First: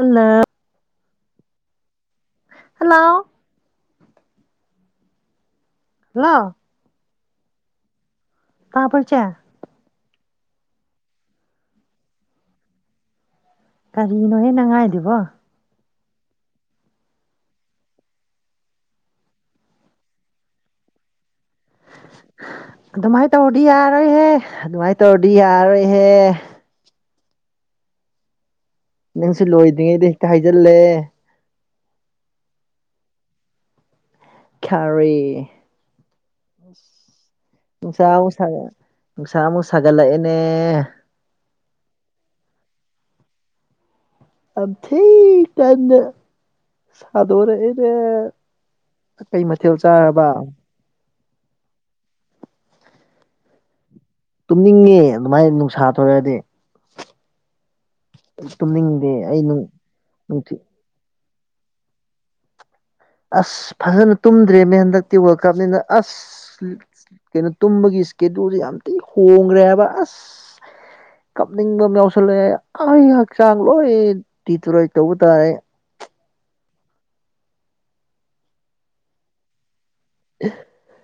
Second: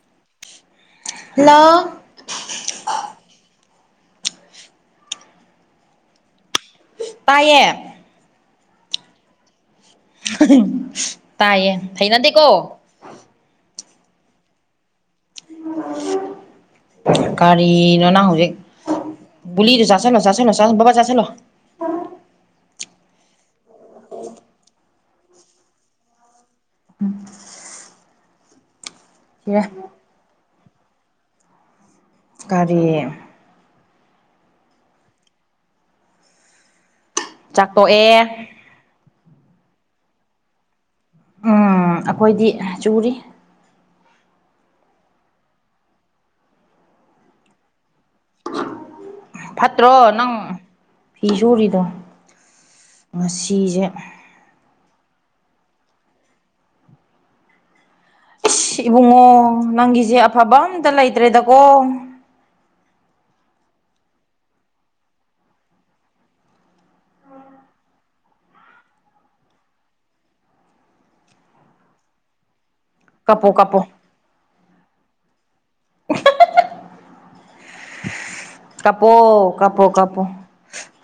ꯑ ꯂ ꯍꯜꯂꯣ ꯂ ꯇꯌꯦ ꯀꯥ ꯄꯨꯔ ꯆ ꯇꯥꯏꯌꯦ ꯊꯅꯗꯤꯦꯀꯣ ꯀꯔꯤꯅꯣ ꯍꯦ ꯅꯪꯉꯥꯏꯗꯨꯕꯣ ꯀꯔꯤꯅꯣ ꯅꯪ ꯍꯧꯖꯤꯛ ꯒꯨꯂꯤꯗꯣ ꯆꯥꯁꯤꯟꯅꯣ ꯆꯥꯁꯤꯟꯅꯣ [unintelligible] ꯑꯗꯨꯃꯥꯏꯅ ꯇꯧꯔꯗꯤ ꯌꯥꯔꯣꯏꯍꯦ ꯑꯗꯨꯃꯥꯏꯅ ꯇꯧꯔꯗꯤ ꯌꯥꯔꯣꯏꯍꯦ꯫ ꯎꯝ ꯅꯪꯁꯨ ꯂꯣꯏꯗ꯭ꯔꯤꯉꯩꯗ ꯍꯦꯛꯇ ꯍꯥꯏꯖꯤꯜꯂꯦ꯫ ꯀꯔꯤ ꯈꯥꯔꯤ ꯅꯨꯡꯁꯥ ꯑꯃꯨꯛ ꯁꯥ [unintelligible] ꯆꯥꯛꯇꯣꯛꯑꯦ ꯅꯨꯡꯁꯥ ꯑꯃꯨꯛ ꯁꯥꯒꯠꯂꯛꯑꯦꯅꯦ꯫ ꯎꯝ ꯑꯈꯣꯏꯗꯤ ꯆꯨꯔꯤ ꯑꯝ [unintelligible] ꯇꯅ ꯁꯗꯣꯛꯔꯛꯑꯦꯅꯦ ꯀꯩ ꯃꯊꯦꯜ ꯐꯠꯇ꯭ꯔꯣ ꯆꯥꯔꯕ ꯅꯪ ꯐꯤ ꯁꯣꯔꯤꯗꯣ ꯉꯁꯤꯁꯦ ꯇꯨꯝꯅꯤꯡꯉꯦ ꯑꯗꯨꯃꯥꯏꯅ ꯅꯨꯡꯁꯥ ꯊꯣꯛꯔꯗꯤ꯫ ꯏꯁꯁ ꯏꯕꯨꯡꯉꯣ ꯑꯩ ꯅꯪꯒꯤꯁꯦ ꯅꯨꯡꯊꯤ ꯑꯐꯕ ꯑꯝꯇ ꯂꯩꯇ꯭ꯔꯦꯗꯀꯣ꯫ ꯑꯁ ꯐꯖꯅ ꯇꯨꯝꯗ꯭ꯔꯦꯃꯦ ꯍꯟꯗꯛꯇꯤ ꯋꯥꯔꯜ ꯀꯞꯅꯤꯅ ꯑꯁ ꯀꯩꯅꯣ ꯇꯨꯝꯕꯒꯤ ꯏꯁꯀꯦꯗꯨꯜꯁꯦ ꯌꯥꯝ ꯊꯤ ꯍꯣꯡꯈ꯭ꯔꯦ ꯍꯥꯏꯕ ꯑꯁ ꯀꯞꯅꯤꯡꯕ ꯑꯃ ꯌꯥꯎꯁꯜꯂꯛꯑꯦ ꯑꯩ ꯀꯞꯄꯣ ꯍꯛꯆꯥꯡ ꯀꯞꯄꯣ ꯂꯣꯏ ꯇꯗꯤꯇꯨꯔꯣꯏ ꯇꯧꯕ ꯇꯥꯔꯦ꯫ ꯀꯥꯞꯄꯣ ꯀꯥꯞꯄꯣ ꯀꯥꯞꯄꯣ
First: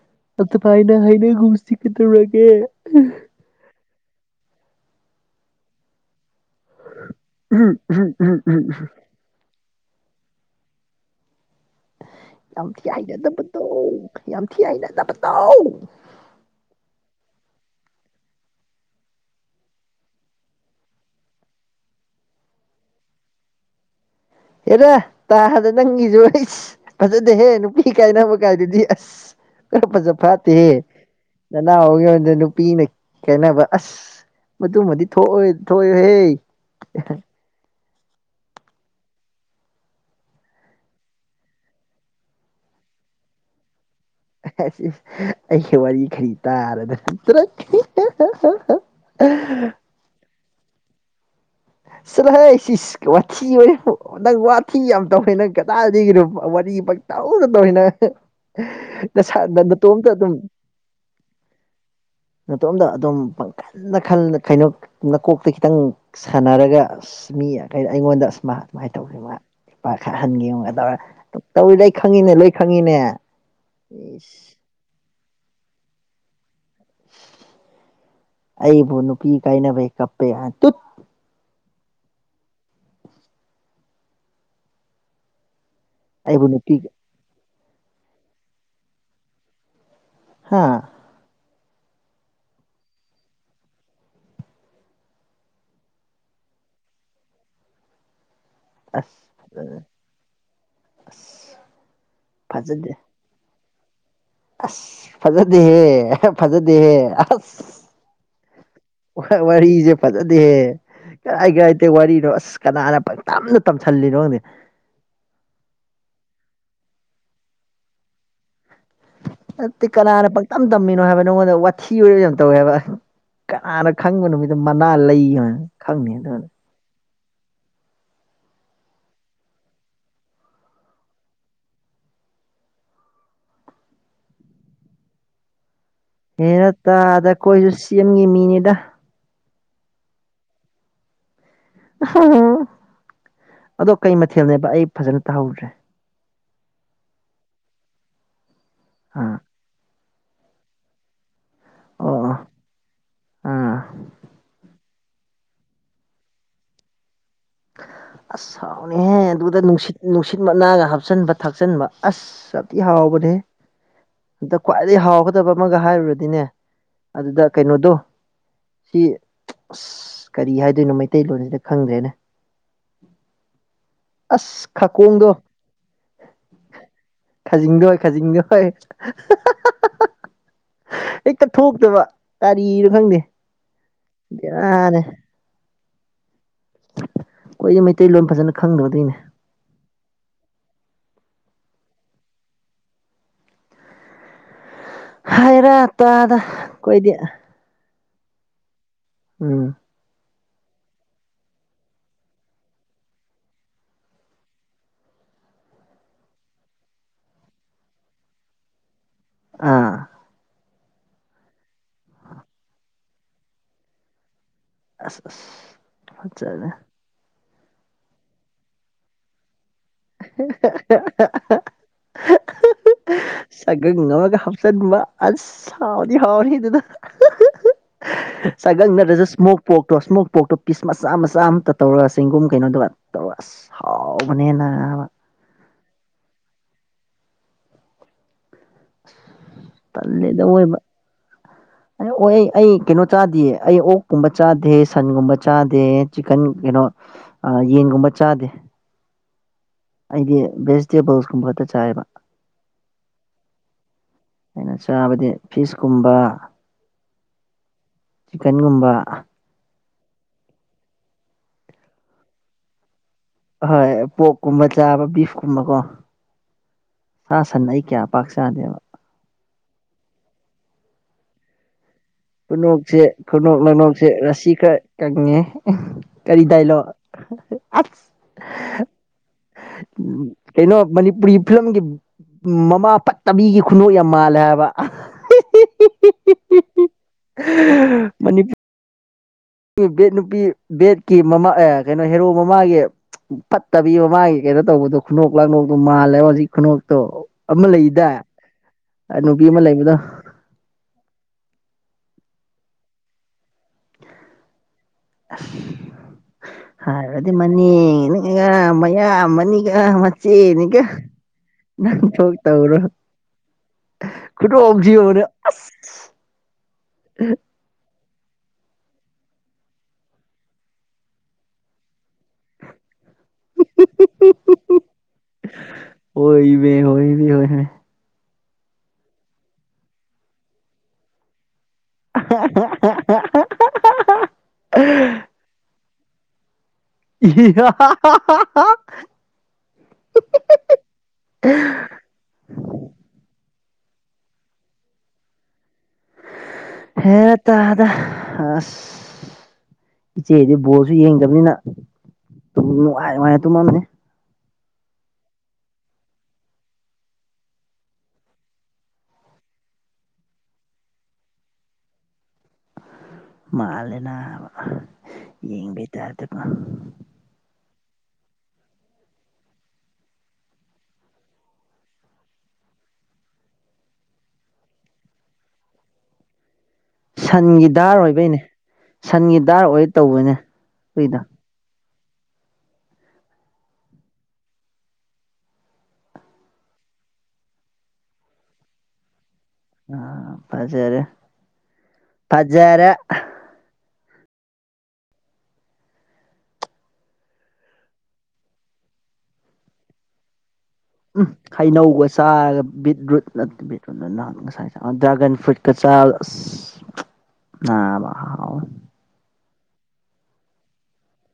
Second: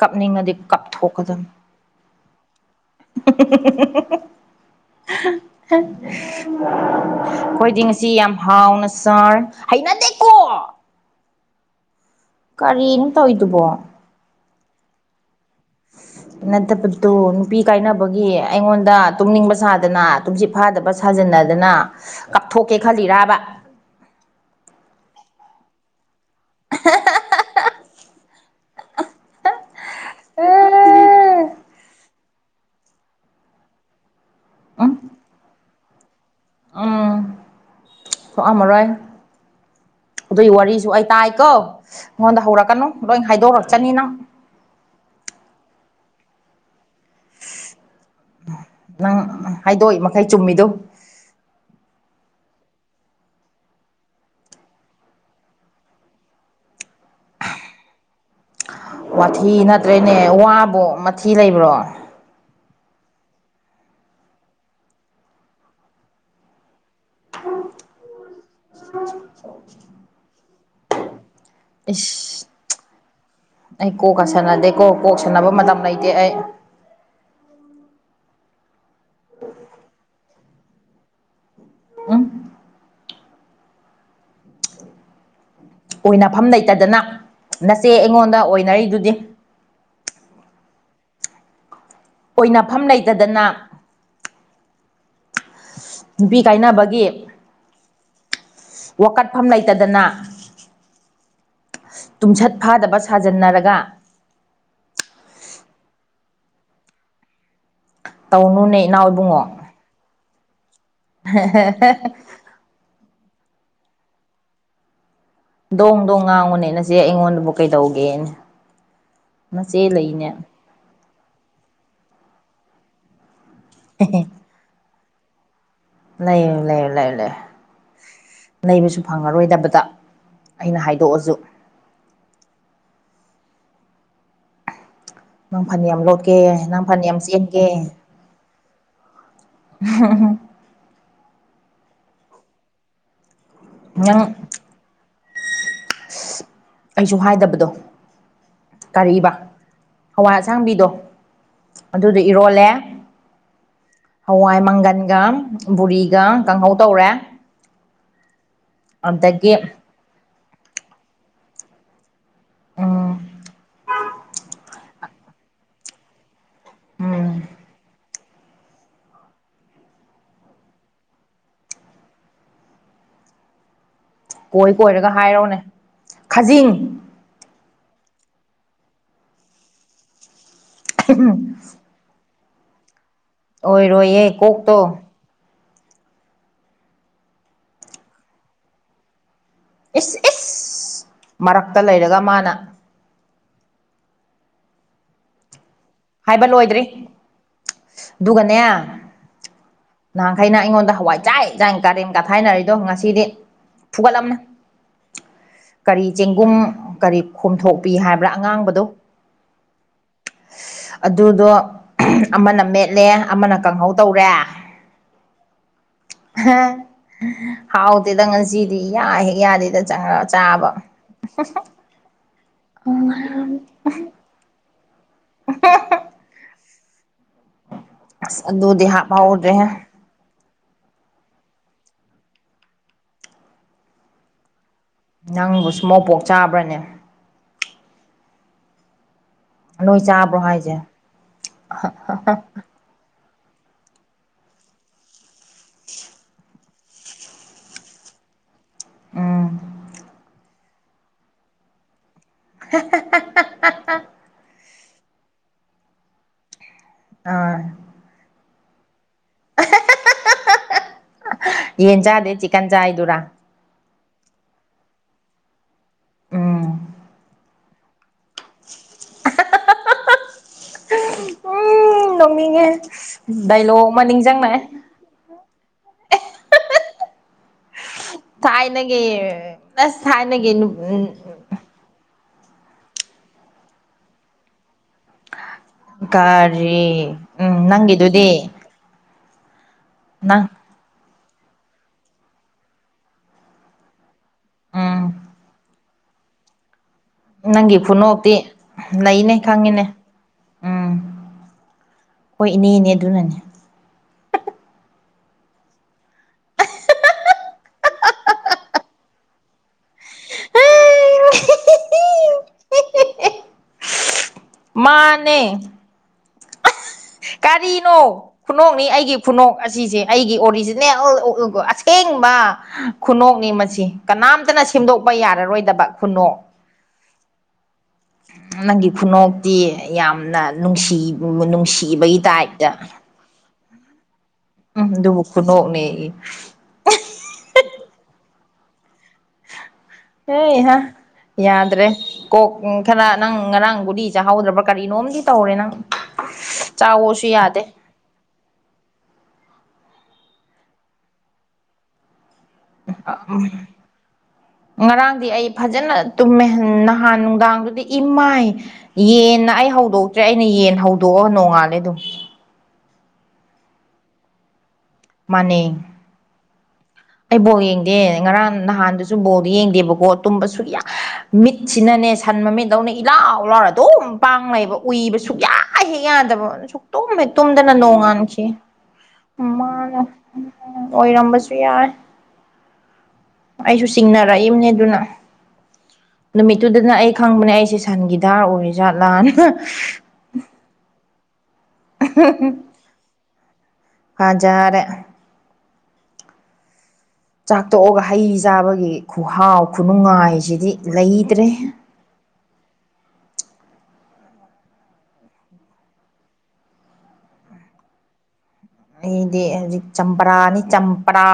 ꯀꯞꯅꯤꯡꯉꯗꯤ ꯀꯞꯊꯣꯛꯀꯗꯕꯅꯤ꯫ ꯀꯗꯨꯔꯒꯦ [unintelligible] ꯑꯈꯣꯏꯗꯤ ꯉꯁꯤ ꯌꯥꯝ ꯍꯥꯎꯅ ꯁꯥꯔ ꯍꯩꯅꯗꯦ [unintelligible] ꯌꯥꯝ ꯀꯔꯤꯅꯣ ꯊꯤꯥꯅ ꯇꯧꯔꯤꯗꯨꯕꯣ [unintelligible] ꯌꯥꯝ ꯊꯤꯅ ꯍꯩꯅꯗꯕꯗꯣ꯫ ꯅꯠꯇꯕꯗꯨ ꯅꯨꯄꯤ ꯀꯥꯏꯅꯕꯒꯤ ꯑꯩꯉꯣꯟꯗ ꯇꯨꯝꯅꯤꯡꯕ ꯁꯥꯗꯅ ꯇꯨꯝꯁꯤꯠ ꯐꯥꯗꯕ ꯁꯥꯖꯟꯅꯗꯅ ꯀꯥꯞꯊꯣꯛꯀꯦ ꯈꯜꯂꯤꯔꯥꯕ꯫ ꯍꯦꯔ ꯇꯥꯗ ꯅꯪꯒꯤꯁꯨ ꯑꯩ ꯐꯖꯗꯦꯍꯦ ꯅꯨꯄꯤ ꯀꯥꯏꯅꯕ ꯀꯥꯏꯗꯨꯗꯤ ꯑꯁ ꯈꯔ ꯐꯖꯐꯥꯠꯇꯦꯍꯦ ꯅꯅꯥꯎꯍꯒꯤꯉꯣꯟꯗ ꯅꯨꯄꯤꯅ ꯀꯥꯅꯕ ꯑꯁ ꯎꯝ ꯑꯗꯨꯃꯗꯤ ꯊꯣꯛ ꯊꯣꯛꯑꯣꯏ ꯍꯦ ꯎꯝ ꯄꯣꯛꯑꯝꯃꯔꯣꯏ꯫ ꯑꯗꯨꯒꯤ ꯋꯥꯔꯤꯁꯨ ꯑꯩ ꯇꯥꯏꯀꯣ ꯅꯉꯣꯟꯗ ꯍꯧꯔꯛꯀꯅꯨ ꯂꯣꯏ ꯍꯥꯏꯗꯣꯔꯛꯆꯅꯤ ꯅꯪ ꯑꯩꯒꯤ ꯋꯥꯔꯤ ꯈꯔꯤ ꯇꯥꯔꯗ [unintelligible] ꯅꯪ ꯍꯥꯏꯗꯣꯛꯏ ꯃꯈꯩ ꯆꯨꯝꯃꯤꯗꯨ ꯆꯂ ꯍꯦ ꯁꯤꯁ ꯋꯥꯊꯤ ꯋꯥꯔꯦꯝ꯫ ꯅꯪ ꯋꯥꯊꯤ ꯌꯥꯝ ꯇꯧꯋꯤ ꯅꯪ ꯀꯗꯥꯗꯒꯤꯒꯤꯅꯣ ꯋꯥꯔꯤ ꯄ ꯇꯧꯅ ꯇꯧꯋꯤ ꯅꯪ [unintelligible] ꯋꯥꯊꯤ ꯅꯇꯣꯝꯇ ꯅꯠꯇ꯭ꯔꯦꯅꯦ ꯑꯗꯨꯝ ꯋꯥꯕꯨꯣ ꯃꯊꯤ ꯂꯩꯕ꯭ꯔꯣ ꯃꯇꯇꯣꯝꯗ ꯑꯗꯨꯝ ꯄꯪꯈꯜꯗ ꯀꯩꯅꯣ ꯅꯀꯣꯛꯇ ꯈꯤꯇꯪ ꯁꯥꯟꯅꯔꯒ ꯑꯁ ꯃꯤ ꯀꯩꯅꯣ ꯑꯩꯉꯣꯟꯗ ꯑꯁ ꯃꯥ ꯑꯗꯨꯃꯥꯏꯅ ꯇꯧ ꯄꯥꯈꯠꯍꯟꯒꯦꯒꯗꯧꯔꯥ꯫ ꯇꯧꯏ ꯂꯩ ꯈꯪꯉꯤꯅꯦ ꯏꯁ ꯂꯩ ꯈꯪꯉꯤꯅꯦ ꯑꯩ ꯀꯣꯛꯀ ꯁꯥꯟꯅꯗꯦꯀꯣ ꯀꯣꯛ ꯁꯟꯅꯕ ꯃꯇꯝ ꯂꯩꯇꯦ ꯑꯩ꯫ ꯑꯩꯕꯨ ꯅꯨꯄꯤ ꯀꯥꯏꯅꯕꯩ ꯀꯞꯄꯦ ꯇꯨꯠ ꯎ [unintelligible] ꯑꯩꯕꯨ ꯑꯣꯏꯅꯐꯝ ꯅꯨꯄꯤ ꯂꯩꯇꯗꯅ ꯅꯆꯦ ꯑꯩꯉꯣꯟꯗ ꯑꯣꯏꯅꯔꯤꯗꯨꯗꯤ꯫ ꯍꯥꯥ ꯑꯣꯏꯅꯐꯝ ꯂꯩꯇꯗꯅ꯫ ꯅꯨꯄꯤ ꯀꯥꯏꯅꯕꯒꯤ ꯑꯁ ꯋꯥꯀꯠꯐꯝ ꯂꯩꯇꯗꯅ ꯑꯁ ꯇꯨꯝꯁꯠ ꯐꯖꯗꯦ ꯐꯥꯗꯕ ꯁꯥꯖꯟꯅꯔꯒ ꯑꯁ ꯐꯖꯗꯦꯍꯦ ꯐꯖꯗꯦꯍꯦ ꯑꯁ ꯇꯧꯅꯨꯅꯦ ꯏꯅꯥꯎ ꯏꯕꯨꯡꯉꯣ ꯋꯥꯔꯤꯁꯦ ꯐꯖꯗꯦ ꯍꯦ ꯀꯥꯏ ꯀꯥꯏ ꯋꯥꯔꯤ ꯅ ꯀꯅꯥꯅ ꯇꯝꯅ ꯇꯝꯁꯤꯜꯂꯤꯅꯣ ꯈꯪꯗꯤ ꯗꯣꯡꯗꯣ ꯉꯥꯡꯉꯨꯅꯦꯅꯆꯦ ꯑꯩꯉꯣꯟꯗꯕꯨ ꯀꯩꯗꯧꯒꯦꯅꯦ ꯅꯆꯦ ꯅꯠꯇ ꯀꯅꯥꯅ ꯂꯩꯅꯦ ꯄꯪꯇꯝ ꯇꯝꯃꯤꯅꯣ ꯍꯥꯏꯕ ꯅꯪꯉꯣꯟꯗ ꯋꯥꯊꯤ ꯑꯣꯏꯔ ꯌꯥꯝ ꯇꯧꯋꯦ ꯍꯥꯏꯕ ꯀꯅꯥꯅ ꯈꯪꯕ ꯅꯨꯃꯤꯠꯇ ꯃꯅꯥ ꯂꯩ ꯍꯥꯏ ꯂꯩ ꯂꯩ ꯂꯩ ꯂꯩ ꯅꯩꯕꯁꯨ ꯐꯪꯉꯔꯣꯏꯗꯕꯗ ꯑꯩꯅ ꯍꯥꯏꯗꯣꯛꯑꯁꯨ ꯅꯪ ꯐꯅꯦꯛ ꯌꯥꯝ ꯂꯣꯠꯀꯦ ꯍꯦꯔ ꯅꯪ ꯐꯅꯦꯛ ꯌꯥꯝ ꯇꯥꯗ ꯆ ꯆꯦꯟꯒꯦ ꯑꯩꯈꯣꯏꯁꯨ ꯁꯦꯝꯒꯤ ꯃꯤꯅꯤꯗ ꯎꯝꯝ ꯑꯗꯣ ꯀꯩ ꯅꯪ ꯃꯊꯦꯜꯅꯦꯕ ꯑꯩ ꯐꯖꯅ ꯇꯥꯍꯧꯗ꯭ꯔꯦ ꯑꯩꯁꯨ ꯍꯥꯏꯗꯕꯗꯣ ꯀꯕ ꯑꯥ ꯍꯋꯥꯏ ꯑꯁꯥꯡꯕꯤꯗꯣ ꯑꯣ ꯑꯗꯨꯗ ꯑꯣ ꯏꯔꯣꯜꯂꯦ ꯑꯥ ꯍꯋꯥꯏ ꯃꯪꯒꯟꯒ ꯕꯨꯔꯤꯒ ꯀꯥꯡꯍꯧ ꯇꯧꯔꯦ ꯑꯁ ꯁꯥꯎꯅꯦꯍꯦ ꯑꯗꯒꯤ ꯑꯗꯨꯗ ꯅꯨꯡꯁꯤꯠ ꯅꯨꯡꯁꯤꯠ ꯃꯅꯥꯒ ꯍꯥꯞꯆꯤꯟꯕ ꯊꯥꯛꯆꯤꯟꯕ ꯑꯁ ꯆꯥꯄꯤ ꯎꯝ ꯍꯥꯋꯥꯕꯅꯦ ꯑꯗ ꯈ꯭ꯋꯥꯏꯗꯒꯤ ꯍꯥꯎꯒꯗꯕ ꯑꯃꯒ ꯍꯥꯏꯔꯨꯔꯗꯤꯅꯦ ꯎꯝ ꯑꯗꯨꯗ ꯀꯩꯅꯣꯗꯣ ꯁꯤ ꯑꯁ ꯀꯔꯤ ꯍꯥꯏꯗꯣꯏꯅꯣ ꯃꯩꯇꯩꯂꯣꯟꯁꯤꯗ ꯈꯪꯗ꯭ꯔꯦꯅꯦ ꯎꯝ ꯀꯣꯏ ꯀꯣꯏꯔꯒ ꯍꯥꯏꯔꯣꯅꯦ ꯈꯖꯤꯡ ꯈꯥꯖꯤꯡꯗꯣꯏ ꯈꯥꯖꯤꯡꯗꯣꯏ ꯍꯦꯛꯇ ꯊꯣꯛꯇꯕ ꯀꯥꯔꯤꯅꯣ ꯈꯪꯗꯦ ꯑꯣꯏꯔꯣꯏꯌꯦ ꯀꯣꯛꯇꯣ ꯕꯦꯔꯥꯅꯦ ꯑꯩꯈꯣꯏꯗꯤ ꯃꯩꯇꯩꯂꯣꯟ ꯐꯖꯅ ꯈꯪꯗꯕꯗꯒꯤꯅꯦ ꯏꯁ ꯏꯁ ꯃꯔꯛꯇ ꯂꯩꯔꯒ ꯃꯥꯅ ꯍꯥꯏꯔꯠ ꯍꯥꯏꯕ ꯂꯣꯏꯗ꯭ꯔꯤ ꯑꯗꯨꯒꯅꯦ ꯎꯝ ꯅꯍꯥꯟꯈꯩꯅ ꯑꯩꯉꯣꯟꯗ ꯍꯋꯥꯏ ꯆꯥꯏ ꯏꯥꯏ ꯀꯥꯔꯦꯟ ꯀꯥ ꯊꯥꯏꯅꯔꯤꯗꯣ ꯉꯁꯤꯗꯤ ꯐꯨꯒꯅ ꯀꯔꯤ ꯆꯦꯡꯒꯨꯝ ꯀꯔꯤ ꯈꯣꯝꯊꯣꯛꯄꯤ ꯍꯥꯏꯕ꯭ꯔꯥ ꯑꯉꯥꯡꯕꯗꯣ ꯑꯥ ꯑꯗꯨꯗꯣ ꯑꯃꯅ ꯃꯦꯠꯂꯦ ꯑꯃꯅ ꯀꯥꯡꯪꯍꯧ ꯇꯧꯔꯦ ꯑꯁ ꯑ ꯍꯆꯅꯦ ꯍꯥꯎꯗꯦꯗ ꯉꯁꯤꯗꯤ ꯌꯥꯍꯦꯛ ꯌꯥꯗꯦꯗ ꯆꯪꯉ ꯆꯥꯕ ꯆ ꯃꯥ ꯑ ꯍꯥꯎꯅꯤ ꯍꯥꯎꯅꯤ ꯑꯗꯨꯗ ꯑꯁ ꯑꯗꯨꯗꯤ ꯁꯒꯪ ꯅꯠꯇ꯭ꯔꯁꯨ ꯏꯁꯃꯣꯛ ꯍꯥꯞꯍꯧꯗ꯭ꯔꯦꯍꯦ ꯄꯣꯛꯇꯣ ꯏꯁꯃꯣꯛ ꯄꯣꯛꯇꯣ ꯄꯤꯁ ꯃꯆꯥ ꯃꯆꯥ ꯑꯃꯇ ꯇꯧꯔꯒ ꯆꯦꯡꯒꯨꯝ ꯀꯩꯅꯣꯗ ꯇꯧꯔꯒ ꯑꯁ ꯍꯥꯎꯕꯅꯦꯅ ꯅꯪꯕꯨ ꯁ ꯃꯧꯄꯣꯛ ꯆꯥꯕ꯭ꯔꯅꯦ ꯅꯣꯏ ꯆꯥꯕ꯭ꯔꯣ ꯇꯂꯦꯗ ꯍꯥꯏꯁꯦ ꯑꯣꯏꯕ ꯑ ꯑꯣꯏ ꯑꯩ ꯀꯩꯅꯣ ꯆꯥꯗꯦꯌꯦ ꯑꯩ ꯑꯣꯛꯀꯨꯝꯕ ꯆꯥꯗꯦ ꯁꯟꯒꯨꯝꯕ ꯆꯥꯗꯦ ꯆꯤꯛꯀꯟ ꯀꯩꯅꯣ ꯑ ꯌꯦꯟꯒꯨꯝꯕ ꯆꯥꯗꯦ ꯎꯝ ꯑꯩꯗꯤ ꯚꯦꯖꯤꯇꯦꯕꯜꯁꯀꯨꯝꯕꯇ ꯆꯥꯏꯌꯦꯕ [unintelligible] ꯑꯗꯨꯩꯅ ꯆꯥꯕꯗꯤ ꯐꯤꯁꯀꯨꯝꯕ ꯑꯥ ꯆꯤꯛꯀꯟꯒꯨꯝꯕ ꯌꯦꯟ ꯆꯥꯗꯦ ꯆꯤꯛꯀꯟ ꯆꯥꯏꯗꯨꯔꯥ ꯍꯣꯏ ꯄꯣꯛꯀꯨꯝꯕ ꯆꯥꯕ ꯕꯤꯐꯀꯨꯝꯕꯀꯣ ꯎꯝ ꯁꯥ ꯁꯟꯅ ꯑꯩ ꯀꯌꯥ ꯄꯥꯛ ꯆꯥꯗꯦꯕ ꯎꯝ ꯂꯧꯣꯡꯃꯤꯉꯦ ꯈꯨꯅꯣꯛꯁꯦ ꯈꯨꯅꯣꯛ ꯗꯥꯏꯂꯣ ꯂꯅꯣꯛꯁꯦ ꯃꯅꯤꯡ ꯔꯁꯤ ꯆꯪꯅ ꯈꯔ ꯀꯪꯉꯦ ꯀꯔꯤꯗꯥꯏꯂꯣ ꯑ ꯊꯥꯏꯅꯒꯤ ꯑꯁ ꯊꯥꯏꯅꯒꯤ ꯀꯩꯅꯣ ꯃꯅꯤꯄꯨꯔꯤ ꯐꯤꯂꯝꯒꯤ ꯃꯃꯥ ꯐꯠꯇꯕꯤꯒꯤ ꯈꯨꯅꯨ ꯌꯥꯝ ꯃꯥꯜꯂꯦ ꯍꯥꯏꯕ ꯔꯤ ꯃꯅꯤ ꯕꯦꯠ ꯅꯨꯄꯤ ꯅꯪ ꯕꯦꯠꯀꯤ ꯃꯃꯥ ꯀꯩꯅꯣ ꯍꯦꯔꯣ ꯃꯃꯥꯒꯤ ꯐꯠꯇꯕꯤ ꯃꯃꯥꯒꯤ ꯀꯦꯗ ꯇꯧꯕꯗꯣ ꯎꯝ ꯈꯨꯅꯣꯛ ꯂꯥꯡꯅꯣꯛꯇꯣ ꯃꯥꯜꯂꯦꯕ ꯍꯧꯖꯤꯛ ꯈꯨꯅꯨꯡꯣꯛꯇꯣ ꯑꯃ ꯅꯪꯒꯤ ꯂꯩꯗ ꯈꯨꯅꯣꯛꯇꯤ ꯂꯩꯅꯦ ꯅꯨꯄꯤ ꯑꯃ ꯈꯪꯉꯤꯅꯦ ꯂꯩꯕꯗꯣ ꯎꯝ ꯍꯣꯏ ꯏꯅꯦ ꯏꯅꯦ ꯑꯗꯨꯅꯅꯦ [unintelligible] ꯍꯥꯏꯕꯗꯤ ꯃꯅꯦꯅꯤꯒ ꯃꯌꯥꯝꯕꯅꯤꯒ ꯃꯆꯦꯅꯤꯒ ꯅ ꯊꯣꯛ ꯇꯅ ꯀ ꯑꯣꯞꯖꯤ ꯃꯅꯦ ꯃꯥꯅꯦ ꯀꯔꯤꯅꯣ ꯈꯨꯅꯣꯛꯅꯤ ꯑꯩꯒꯤ ꯐ ꯈꯨꯅꯣꯛ ꯑꯁꯤꯁꯦ ꯑꯩꯒꯤ ꯑꯣꯔꯤꯖꯤꯅꯦꯜ ꯑꯁꯦꯡꯕ ꯈꯨꯅꯣꯛ ꯃꯁꯤ ꯀꯅꯥꯝꯇꯅ ꯁꯦꯝꯗꯣꯛꯄ ꯌꯥꯔꯔꯣꯏꯗꯕ ꯈꯨꯅꯣꯛ ꯍꯣꯏꯃꯦ ꯍꯣꯏꯃꯦ ꯍꯣꯏꯃꯦ ꯅꯪꯒꯤ ꯈꯨꯅꯣꯛꯇꯤ ꯌꯥꯝꯅ ꯅꯨꯡꯁꯤ ꯅꯨꯡꯁꯤꯕꯒꯤ ꯗꯥꯏꯗ ꯎꯝ ꯑꯗꯨꯕꯨ ꯈꯨꯅꯣꯛꯅꯦ ꯏ ꯍ ꯍꯥ ꯌꯥꯗ꯭ꯔꯦ ꯀꯣꯛ ꯈꯔ ꯅꯪ ꯉꯔꯥꯡꯕꯨꯗꯤ ꯆꯥꯍꯧꯗ꯭ꯔꯕ꯭ꯔꯥ ꯀꯔꯤꯅꯣꯝꯗꯤ ꯇꯧꯔꯦ ꯅꯪ ꯍꯦ ꯆꯥꯋꯣꯁꯨ ꯌꯥꯗꯦ ꯇꯗ ꯑ ꯏꯆꯦꯗꯤ ꯕꯣꯔꯁꯨ ꯌꯦꯡꯗꯕꯅꯤꯅ ꯑꯗꯨꯝ ꯑ ꯅꯨꯡꯉꯥꯏ ꯅꯨꯡꯉꯥꯏꯅ ꯇꯨꯝꯃꯝꯅꯤ ꯉꯔꯥꯡꯗꯤ ꯑꯩ ꯐꯖꯅ ꯇꯨꯝꯃꯦ ꯅꯍꯥꯟ ꯅꯨꯡꯗꯥꯡꯗꯨꯗꯤ ꯏꯃꯥꯏ ꯌꯦꯟꯅ ꯑꯩ ꯍꯧꯗꯣꯛꯇ꯭ꯔꯦ ꯑꯩꯅ ꯌꯦꯟ ꯍꯧꯗꯣꯛꯑꯒ ꯅꯣꯡꯉꯥꯜꯂꯦ ꯑꯗꯨꯝ ꯃꯥꯜꯂꯦꯅ ꯃꯥꯟꯅꯩ ꯌꯦꯡꯕꯩꯇꯥꯥꯔꯗꯀꯣ ꯑꯩ ꯕꯣꯜ ꯌꯦꯡꯗꯦ ꯉꯔꯥꯡ ꯅꯍꯥꯟꯗꯁꯨ ꯕꯣꯜꯗ ꯌꯦꯡꯗꯦꯕꯀꯣ ꯇꯨꯝꯕ ꯁꯨꯌꯥ ꯃꯤꯠꯁꯤꯅꯅꯦ ꯁꯟ ꯃꯃꯤꯠꯗꯧꯅ ꯏꯂꯥꯎ ꯂꯥꯎꯔ ꯑꯗꯨꯝ ꯄꯥꯡꯅꯩꯑꯕ ꯎꯏꯕ ꯁꯨꯛꯌꯥ ꯍ ꯍꯦꯛ ꯌꯥꯗꯕ ꯁ ꯇꯨꯝꯃꯦ ꯁꯟꯒꯤ ꯇꯨꯝꯗꯅ ꯗꯥꯔ ꯑꯣꯏꯕꯩꯅꯦ ꯅꯣꯡꯉꯥꯟꯈꯤ ꯁꯟꯒꯤ ꯗꯥꯔ ꯑꯣꯏ ꯃꯥꯅ ꯇꯧꯕꯅꯦ ꯑꯩꯈꯣꯏꯗꯣ ꯑꯣꯏꯔꯝꯕꯁꯨ ꯌꯥ ꯑꯩꯁꯨ ꯆꯤꯡꯅꯔꯛꯏꯕꯅꯦ ꯑꯗꯨꯅ ꯅꯨꯃꯤꯠꯇꯨꯗꯅ ꯑꯩ ꯈꯪꯕꯅꯦ ꯑꯩꯁꯦ ꯁꯟꯒꯤꯗꯥꯔ ꯑꯣꯏꯔꯤ ꯖꯥꯠꯂꯥꯅ ꯑ ꯄꯖꯔ ꯄꯖꯔ ꯍꯥꯖꯥꯔꯦ ꯆꯥꯛꯇꯣꯛꯑꯒ ꯍꯩ ꯆꯥꯕꯒꯤ ꯈꯨꯍꯥꯎ ꯈꯨꯅꯨꯡꯉꯥꯏꯁꯤꯗꯤ ꯎꯝ ꯂꯩꯇ꯭ꯔꯦ ꯍꯩꯅꯧꯒꯁꯦ ꯆꯥ ꯠ ꯔꯨ ꯅ ꯠ ꯔꯨꯠꯅ ꯅꯍꯥꯟꯜ ꯁꯥꯥꯏ ꯗ꯭ꯔꯥꯒꯟ ꯐ꯭ꯔꯨꯠꯀ ꯆꯥ ꯑ ꯑꯩꯗꯤ ꯍꯧꯖꯤꯛ ꯆꯝꯄꯔꯥꯅꯤ ꯆꯝꯄꯔꯥ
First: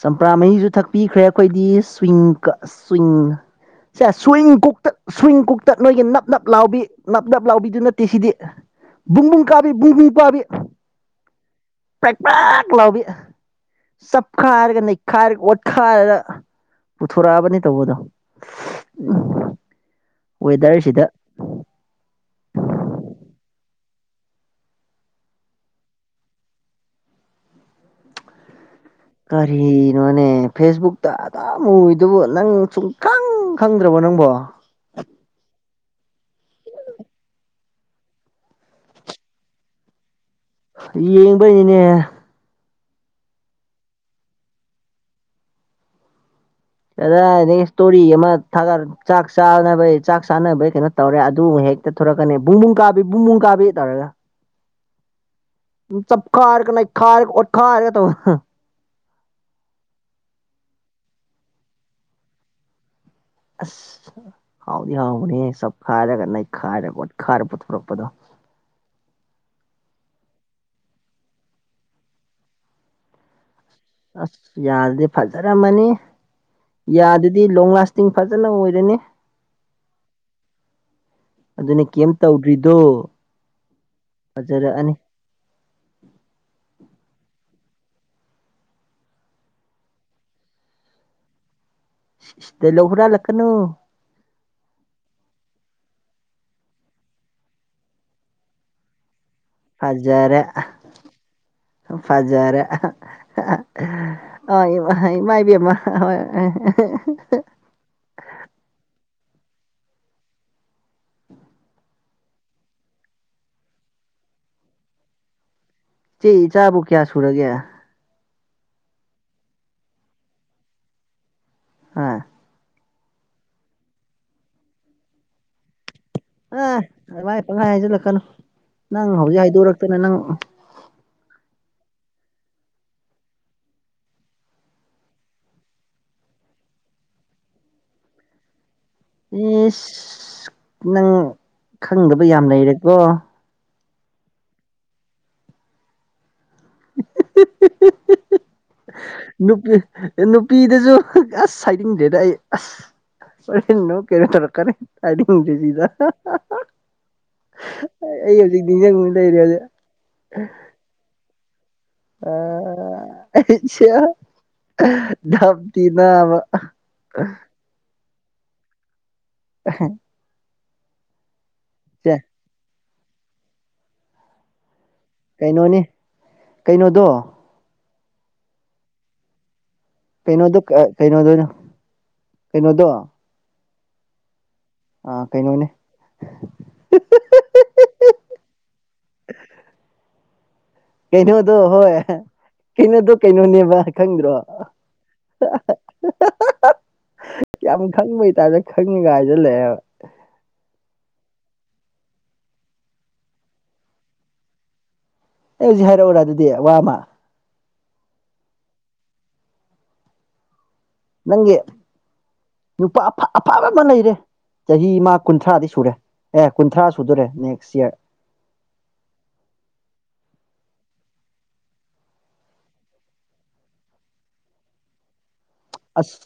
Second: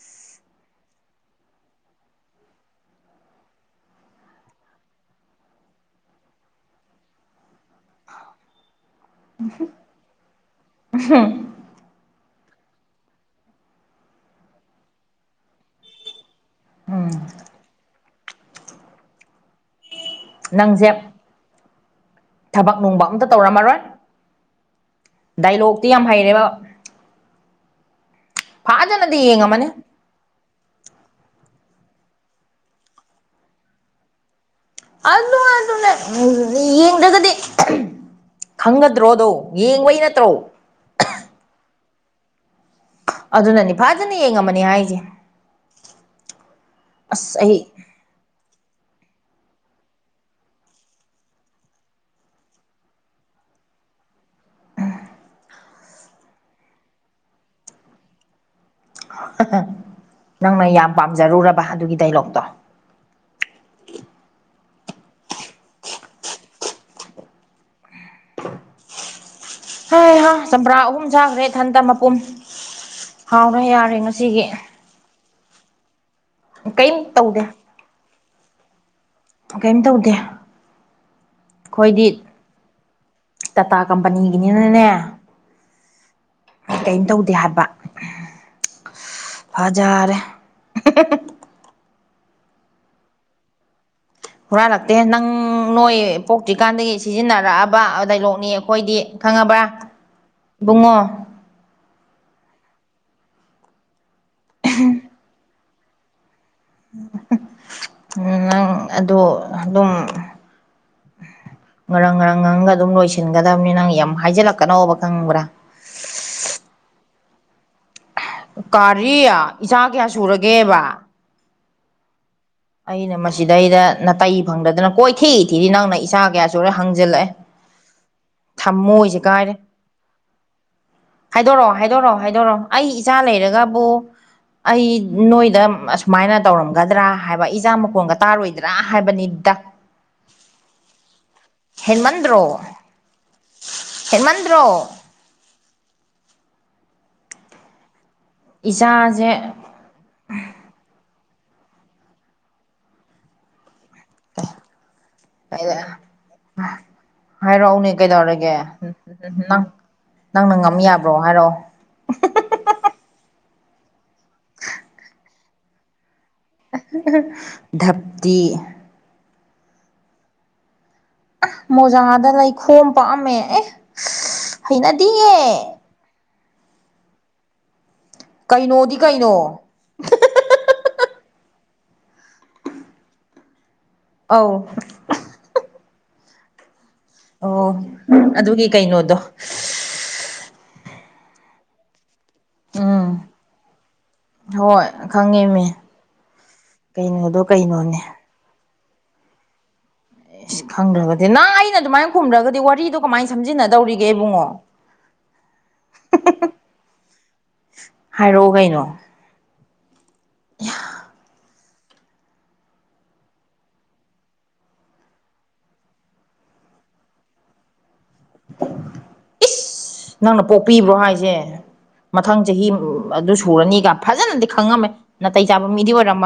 ꯆꯝꯄ꯭ꯔꯥ ꯃꯍꯤꯁꯨ ꯊꯛꯄꯤꯈ꯭ꯔꯦ ꯑꯩꯈꯣꯏꯗꯤ ꯁ꯭ꯋꯤꯡ ꯀ ꯁ꯭ꯋꯤꯡ ꯆ ꯁ꯭ꯋꯤꯡ ꯀꯨꯛ ꯁ꯭ꯋꯤꯡ ꯀꯨꯛꯇ ꯅꯣꯏꯒꯤ ꯅꯞ ꯅꯞ ꯂꯥꯎꯕꯤ ꯅꯞ ꯅꯞ ꯂꯥꯎꯕꯤꯗꯨ ꯅꯠꯇꯦ ꯁꯤꯗꯤ ꯨꯡꯕꯨꯡ ꯀꯥꯕꯤ ꯨꯡꯕꯨꯡ ꯄꯥꯕꯤ ꯄꯦꯛ ꯄꯛ ꯂꯥꯎꯕꯤ ꯆꯞꯈꯥꯏꯔꯒ ꯅꯩꯈꯥꯏꯔꯒ ꯑꯣꯠꯈꯥꯏꯔꯒ ꯎꯝ ꯄꯨꯊꯣꯔꯛꯑꯕꯅꯤ ꯇꯧꯕꯗꯣ ꯎꯝ ꯅꯪꯁꯦ ꯋꯦꯗꯔꯁꯤꯗ ꯊꯕꯛ ꯅꯨꯡꯕꯥꯛ ꯑꯝꯇ ꯇꯧꯔꯝꯃꯔꯣꯏ ꯗꯥꯏꯂꯣꯛꯇꯤ ꯌꯥꯝ ꯍꯩꯔꯦꯕ ꯐꯖꯅꯗꯤ ꯀꯔꯤ ꯌꯦꯡꯉꯝꯃꯅꯤ ꯀꯩꯅꯣꯅꯦ ꯐꯦꯁꯕꯨꯛꯇ ꯑꯗꯨꯝ ꯎꯏꯗꯨꯕꯨ ꯅꯪ ꯁꯨꯡꯈꯪ ꯈꯪꯗ꯭ꯔꯕꯣ ꯅꯪꯕꯣ ꯑꯗꯨꯅꯦ ꯑꯗꯨꯅꯦ ꯌꯦꯡꯗ꯭ꯔꯒꯗꯤ ꯈꯪꯒꯗ꯭ꯔꯣꯗꯣ ꯌꯦꯡꯕꯩ ꯅꯠꯇ꯭ꯔꯣ ꯌꯦꯡꯕꯩꯅꯤꯅꯦ ꯑꯗꯨꯅꯅꯤ ꯐꯥꯖꯅ ꯌꯦꯡꯉꯝꯃꯅꯤ ꯍꯥꯏꯁꯦ ꯑꯁ ꯀꯗꯥꯏꯗꯒꯤ ꯑꯩ ꯏꯁ-ꯇꫭꯔꯤ ꯑꯃ ꯊꯥꯒꯠ ꯆꯥꯛ ꯆꯥꯅꯕꯩ ꯆꯥꯛ ꯆꯥꯅꯕꯩ ꯀꯩꯅꯣ ꯇꯧꯔꯦ ꯑꯗꯨ ꯍꯦꯛꯇ ꯊꯣꯔꯛꯀꯅꯤ ꯕꯨꯡꯕꯨꯡ ꯀꯥꯕꯤ ꯕꯨꯡꯕꯨꯡ ꯀꯥꯕꯤ ꯇꯧꯔꯒ ꯆꯞꯈꯥꯏꯔꯒ ꯅꯩꯈꯥꯏꯔꯒ ꯑꯣꯠꯈꯥꯔꯒ ꯇꯧꯕ ꯅꯪꯅ ꯌꯥꯝ ꯄꯥꯝꯖꯔꯨꯔꯕ ꯑꯗꯨꯒꯤ ꯗꯥꯏꯂꯣꯛꯇꯣ ꯑꯁ ꯍꯥꯎꯗꯤ ꯍꯥꯎꯕꯅꯦ ꯆꯞꯈꯥꯏꯔꯒ ꯅꯩꯈꯥꯏꯔꯒ ꯑꫭꯠꯈꯥꯏꯔꯒ ꯄꯨꯊꯣꯔꯛꯄꯗꯣ ꯍꯤ ꯍꯥ ꯆꯝꯄ꯭ꯔꯥ ꯑꯍꯨꯝ ꯁꯥꯈ꯭ꯔꯦ ꯏꯊꯟꯇ ꯃꯄꯨꯝ ꯍꯥꯎꯔꯦ ꯌꯥꯔꯦ ꯑꯁ ꯉꯁꯤꯒꯤ ꯌꯥꯗꯨꯗꯤ ꯐꯖꯔꯝꯃꯅꯤ ꯀꯩꯝ ꯌꯥꯗꯨꯗꯤ ꯇꯧꯗꯦ ꯂꯣꯡ ꯂꯥꯁ ꯇꯤꯡ ꯐꯖꯅ ꯑꯣꯏꯔꯅꯤ ꯀꯩꯝ ꯇꯧꯗꯦ ꯑꯗꯨꯅ ꯑꯩꯈꯣꯏꯗꯤ ꯀꯩꯝ ꯇꯧꯗ꯭ꯔꯤꯗꯣ ꯇꯥꯇꯥ ꯀꯝꯄꯅꯤꯒꯤꯅꯤꯅꯅꯦ ꯐꯖꯔꯛꯑꯅꯤ ꯀꯩꯝ ꯇꯧꯗꯦ ꯍꯥꯏꯕ ꯐꯖꯔꯦ ꯏꯁꯦꯇꯦꯂꯣ ꯍꯨꯔꯥꯜ ꯂꯥꯡ ꯀꯥꯅꯨ ꯍꯨꯔꯥꯜꯂꯛꯇꯦ ꯅꯪ ꯅꯣꯏ ꯄꯣꯛꯇ꯭ꯔꯤꯀꯥꯟꯗꯒꯤ ꯁꯤꯖꯤꯟꯅꯔꯛꯑꯕ ꯗꯥꯏꯂꯣꯛꯅꯤ ꯑꯩꯈꯣꯏꯗꯤ ꯈꯪꯉꯕ꯭ꯔꯥ ꯐꯖꯥꯔꯦ ꯏꯕꯨꯡꯉꯣ ꯐꯖꯥꯔꯦ ꯑꫭ ꯏꯃꯥ ꯏꯃꯥ ꯏꯤꯕꯦꯝꯃꯥ ꯍꯣꯏ ꯅꯪ ꯑꯗꯨ ꯑꯗꯨꯝ ꯉꯔꯥꯡ ꯉꯔꯥꯡ ꯉꯔꯪꯒ ꯑꯗꯨꯝ ꯂꯣꯏꯁꯤꯟꯒꯗꯕꯅꯤ ꯅꯪ ꯌꯥꯝ ꯍꯥꯏꯖꯤꯜꯂꯛꯀꯅꯣꯕ ꯈꯪꯕ꯭ꯔꯥ ꯏꯆꯦꯒꯤ ꯏꯆꯥꯕꯨ ꯀꯌꯥ ꯁꯨꯔꯒꯦ ꯀꯔꯤ ꯏꯆꯥ ꯀꯌꯥ ꯁꯨꯔꯒꯦꯕ ꯍꫭꯏ ꯑꯩꯅ ꯃꯁꯤꯗꯩꯗ ꯅꯇꯩ ꯐꯪꯗꯗꯅ ꯀꯣꯏꯊꯤꯏ ꯊꯤꯔꯤ ꯅꯪꯅ ꯏꯆꯥ ꯀꯌꯥ ꯁꯨꯔꯦ ꯑꯥ ꯍꯪꯖꯤꯜꯂꯛꯑꯦ ꯑꯗꯨꯃꯥꯏ ꯄꯪꯍꯥꯏ ꯍꯥꯏꯖꯤꯜꯂꯛꯀꯅꯨ ꯅꯪ ꯊꯝꯃꯣꯏꯁꯦ ꯍꯧꯖꯤꯛ ꯀꯥꯏꯔꯦ ꯍꯥꯏꯗꯣꯔꯛꯇꯅ ꯅꯪ ꯍꯥꯏꯗꯣꯔꯛꯑꯣ ꯍꯥꯏꯗꯣꯔꯛꯑꯣ ꯍꯥꯏꯗꯣꯔꯛꯑꯣ ꯑꯩ ꯏꯆꯥ ꯂꯩꯔꯒꯕꯨ ꯑꯩ ꯅꯣꯏꯗ ꯑꯁꯨꯃꯥꯏꯅ ꯇꯧꯔꯝꯒꯗ꯭ꯔꯥ ꯍꯥꯏꯕ ꯏꯆꯥ ꯃꯈꯣꯟꯒ ꯇꯥꯔꯣꯏꯗ꯭ꯔꯥ ꯗꯥ ꯍꯥꯏꯕꯅꯤ ꯗꯥ ꯏꯁ ꯅꯪ ꯈꯪꯗꯕ ꯍꯦꯟꯃꯟꯗ꯭ꯔꯣ ꯌꯥꯝ ꯂꯩꯔꯦꯀꯣ ꯍꯦꯟꯃꯟꯗ꯭ꯔꯣ ꯏꯆꯥꯁꯦ ꯅꯨꯄꯤ ꯅꯨꯄꯤꯗꯨꯁꯨ ꯑꯁ ꯍꯥꯏꯅꯤꯡꯗꯦꯗ ꯑꯩ ꯑꯁ ꯍꯣꯔꯦꯟ [unintelligible] ꯀꯩꯅꯣ ꯇꯧꯔꯀꯔꯦ ꯍꯥꯏꯅꯤꯡꯗꯔꯤꯗꯥ ꯍꯥꯏꯔꯛꯑꯣꯅꯦ ꯀꯩꯗꯧꯔꯒꯦꯝ ꯎꯝ ꯅꯤꯡꯖꯪ ꯂꯩꯔꯦ ꯅꯪ ꯅꯪꯅ ꯉꯝ ꯌꯥꯕ꯭ꯔꯣ ꯍꯥꯏꯔꯛꯑꯣ ꯑꯥ ꯑꯩꯁꯤꯌꯥ ꯙꯞꯇꯤ ꯅꯥꯕ ꯙꯞꯇꯤ [unintelligible] ꯁꯦ ꯃꯣꯖꯥꯗ ꯂꯩꯈꯣꯝ ꯄꯥꯝꯑꯃꯦ ꯑꯦ ꯍꯩꯅꯗꯤꯌꯦ ꯀꯩꯅꯣꯅꯤ ꯀꯩꯅꯣꯗꯣ ꯀꯩꯅꯣꯗꯤ ꯀꯩꯅꯣ ꯀꯩꯅꯣꯗꯣ ꯀꯩꯅꯣꯗꫭ ꯑꫭꯏꯅ ꯀꯩꯅꯣꯗꯣ ꯑꯥꯎ ꯑ ꯀꯩꯅꯣꯅꯦ ꯑꯣ ꯑꯗꯨꯒꯤ ꯀꯩꯅꯣꯗꯣ ꯀꯩꯩꯅꫭꯗꫭ ꯍꯣꯏ ꯎꯝ ꯀꯩꯅꯣꯗꯣ ꯀꯩꯅꯣꯅꯦꯕ ꯈꯪꯗ꯭ꯔꯣ ꯍꯣꯏ ꯈꯪꯉꯦꯃꯤ ꯀꯩꯅꯣꯗꯣ ꯀꯩꯅꯣ ꯈꯪꯕꯩꯇꯥꯔꯦ ꯈꯪꯉꯦꯒꯥꯏꯁ ꯂꯩꯑꯦꯕ ꯏꯁ ꯈꯪꯗ꯭ꯔꯒꯗꯤ ꯅꯍ ꯑꯩꯅ ꯑꯗꯨꯃꯥꯏꯅ ꯈꯨꯝꯗ꯭ꯔꯒꯗꯤ ꯋꯥꯔꯤꯗꯣ ꯀꯃꯥꯏꯅ ꯁꯝꯖꯤꯟꯅꯗꯧꯔꯤꯒꯦ ꯏꯕꯨꯡꯉꯣ ꯑꯩ ꯍꯧꯖꯤꯛ ꯍꯥꯏꯔꯛꯎꯔꯥ ꯑꯗꯨꯗꯤ ꯋꯥꯃ ꯍꯥꯏꯔꯛꯑꯣ ꯀꯩꯅꯣ ꯌꯥ ꯅꯪꯒꯤ ꯅꯨꯄꯥ ꯑꯐꯕ ꯑꯃ ꯂꯩꯔꯦ ꯆꯍꯤꯃ ꯀꯨꯟꯊ꯭ꯔꯥꯗꯤ ꯁꯨꯔꯦ ꯑꯦ ꯀꯨꯟꯊ꯭ꯔꯥ ꯁꯨꯗꯣꯔꯦ ꯅꯦꯛꯁ ꯌꯔ ꯏꯁ ꯅꯪꯅ ꯄꯣꯛꯄꯤꯕ꯭ꯔꯣ ꯍꯥꯏꯁꯦ ꯃꯊꯪ ꯆꯍꯤ ꯑꯗꯨ ꯁꯨꯔꯅꯤꯒ ꯐꯖꯅꯗꯤ ꯈꯪꯉꯝꯃꯦ ꯅꯥꯇꯩ ꯆꯥꯕ ꯃꯤꯗꯤ ꯑꯁ ꯑꯣꯏꯔꯝꯃꯔꯣꯏ